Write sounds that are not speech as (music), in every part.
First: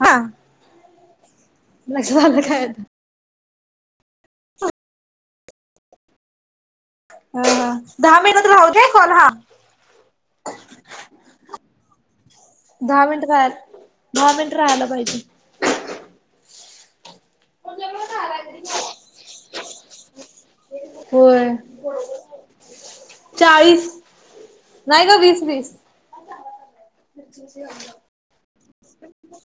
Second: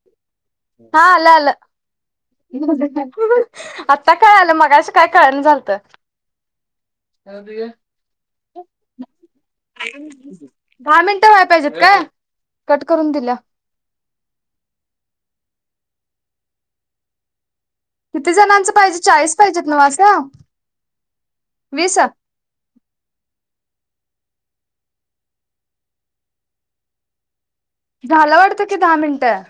हा. हा आलं आलं. लक्षात आलं काय आता आता कळालं मघाशी काय कळणं झालतं. अ हा दहा मिनटं राहुदे कॉल हा. दहा मिनटं व्हाय पायजेत काय? कट दहा करून मिनिटं दिल्या राहायला, दहा मिनिटं राहायला पायजे. किती जणांचं पायजे? चाळीस पायजेत नव्हं असं. होय, वीस चाळीस... नाही गं, वीस, वीस. अच्छे से आ जाओ झाला वाटतं, की दहा मिनिटं?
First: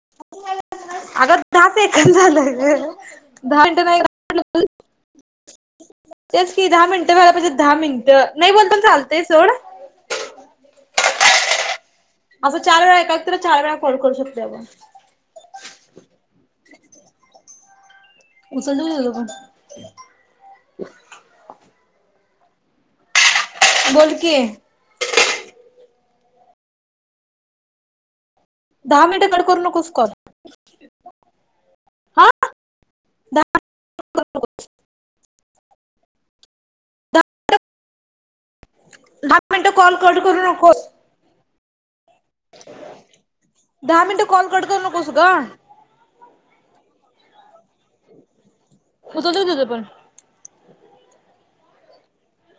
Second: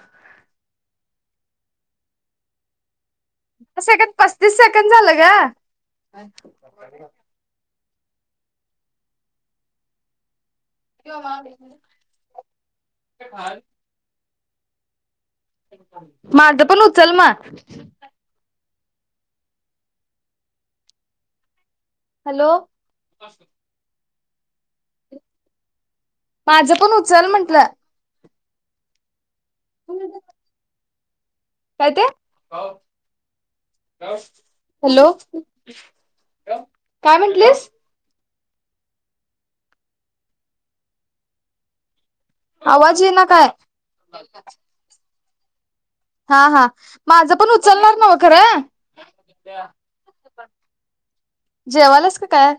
आगं, दहा सेकंद झालं गं. दहा मिनिटं नाही सेकंड पस्तीस झाले... सेकंड झालं ग तेच की, दहा मिनिटं व्हायला पाहिजे, दहा मिनिटं. नाही, बोलताना चालतंय, सोड. (unintelligible) असं, चार वेळा एकाला, तर चार वेळा कॉल करू शकतो आपण. माझं पण उचल म उचल देऊ त्याचा फोन. हॅलो. बोल की. माझं पण उचल म्हटलं. दहा मिनिटं कट करू नकोस कॉल. काय ते? हा दहा हॅलो? काय म्हटंलीस? दहा मिनटं कॉल कट करू नकोस. आवाज ईना काय? दहा मिनिटं कॉल कट करू नकोस गं हा... हा. माझं पण उचलणार नव्ह खरं? उचलतो तुझं पण जेवाल्यास का काय?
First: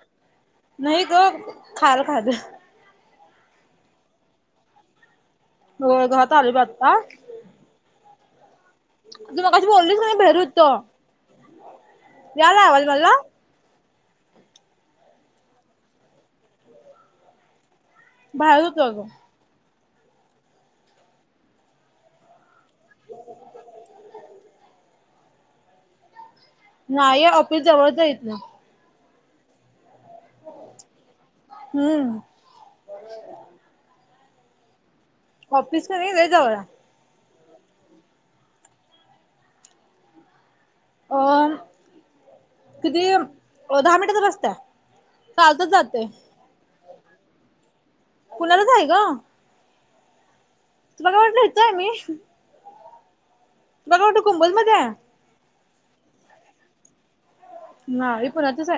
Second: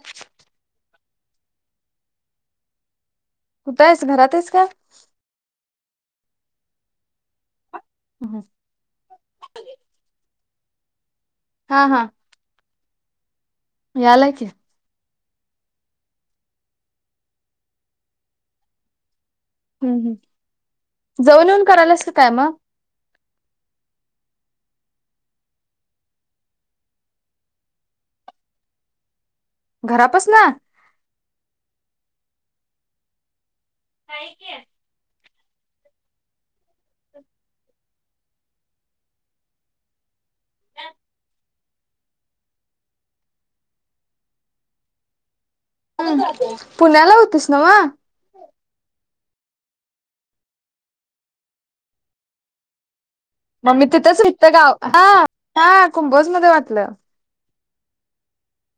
नाही गं खाल खाले कुठे आहेस? घरात आहेस का? होय घरात आलो बघ आत्ता (inaudible) तू मगाशी बोललीच नाही, बाहेर होतो. हा हा याला आवाज मला? यालाय की बाहेर होतो आ गं हं हं, जाऊन येऊन करायलीस की काय मग... (unintelligible) नाही ऑफीस जवळ आहे इथनं घरापासनं? हं काही की ऑफिस की लय जवळाय अं किती, दहा मिनिटांचा रस्ताय, चालतच जाते. (inaudible) पुण्याला होतीस ना व पुण्यालाच आहे गं तुला काय वाटलं? हितंय मी मग मी काय तिथंच वाटलं कुंभोज हितं मध्ये गाव आहे हा कुंभोजमध्ये वाटलं नाही, पुण्यातच आहे.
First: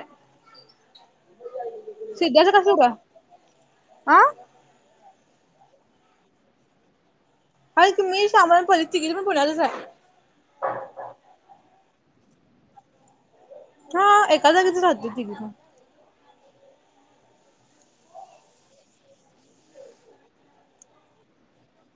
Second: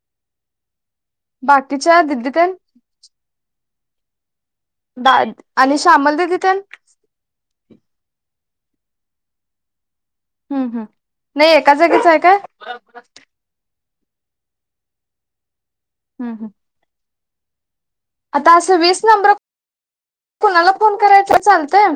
बाकीच्या दिदी सिद्ध्याचं तेन? कसं काय (unintelligible) आ दाय आणि श्यामल दीदी तर आहे की मी शामल परी तिघी पण पुण्यालाच आहे हम्म हम्म नाही एका जागीच आहे काय हा एका जागेच राहते तिघी हम्म हम्म. आता असे वीस नंबर कुणाला फोन करायचा चालतय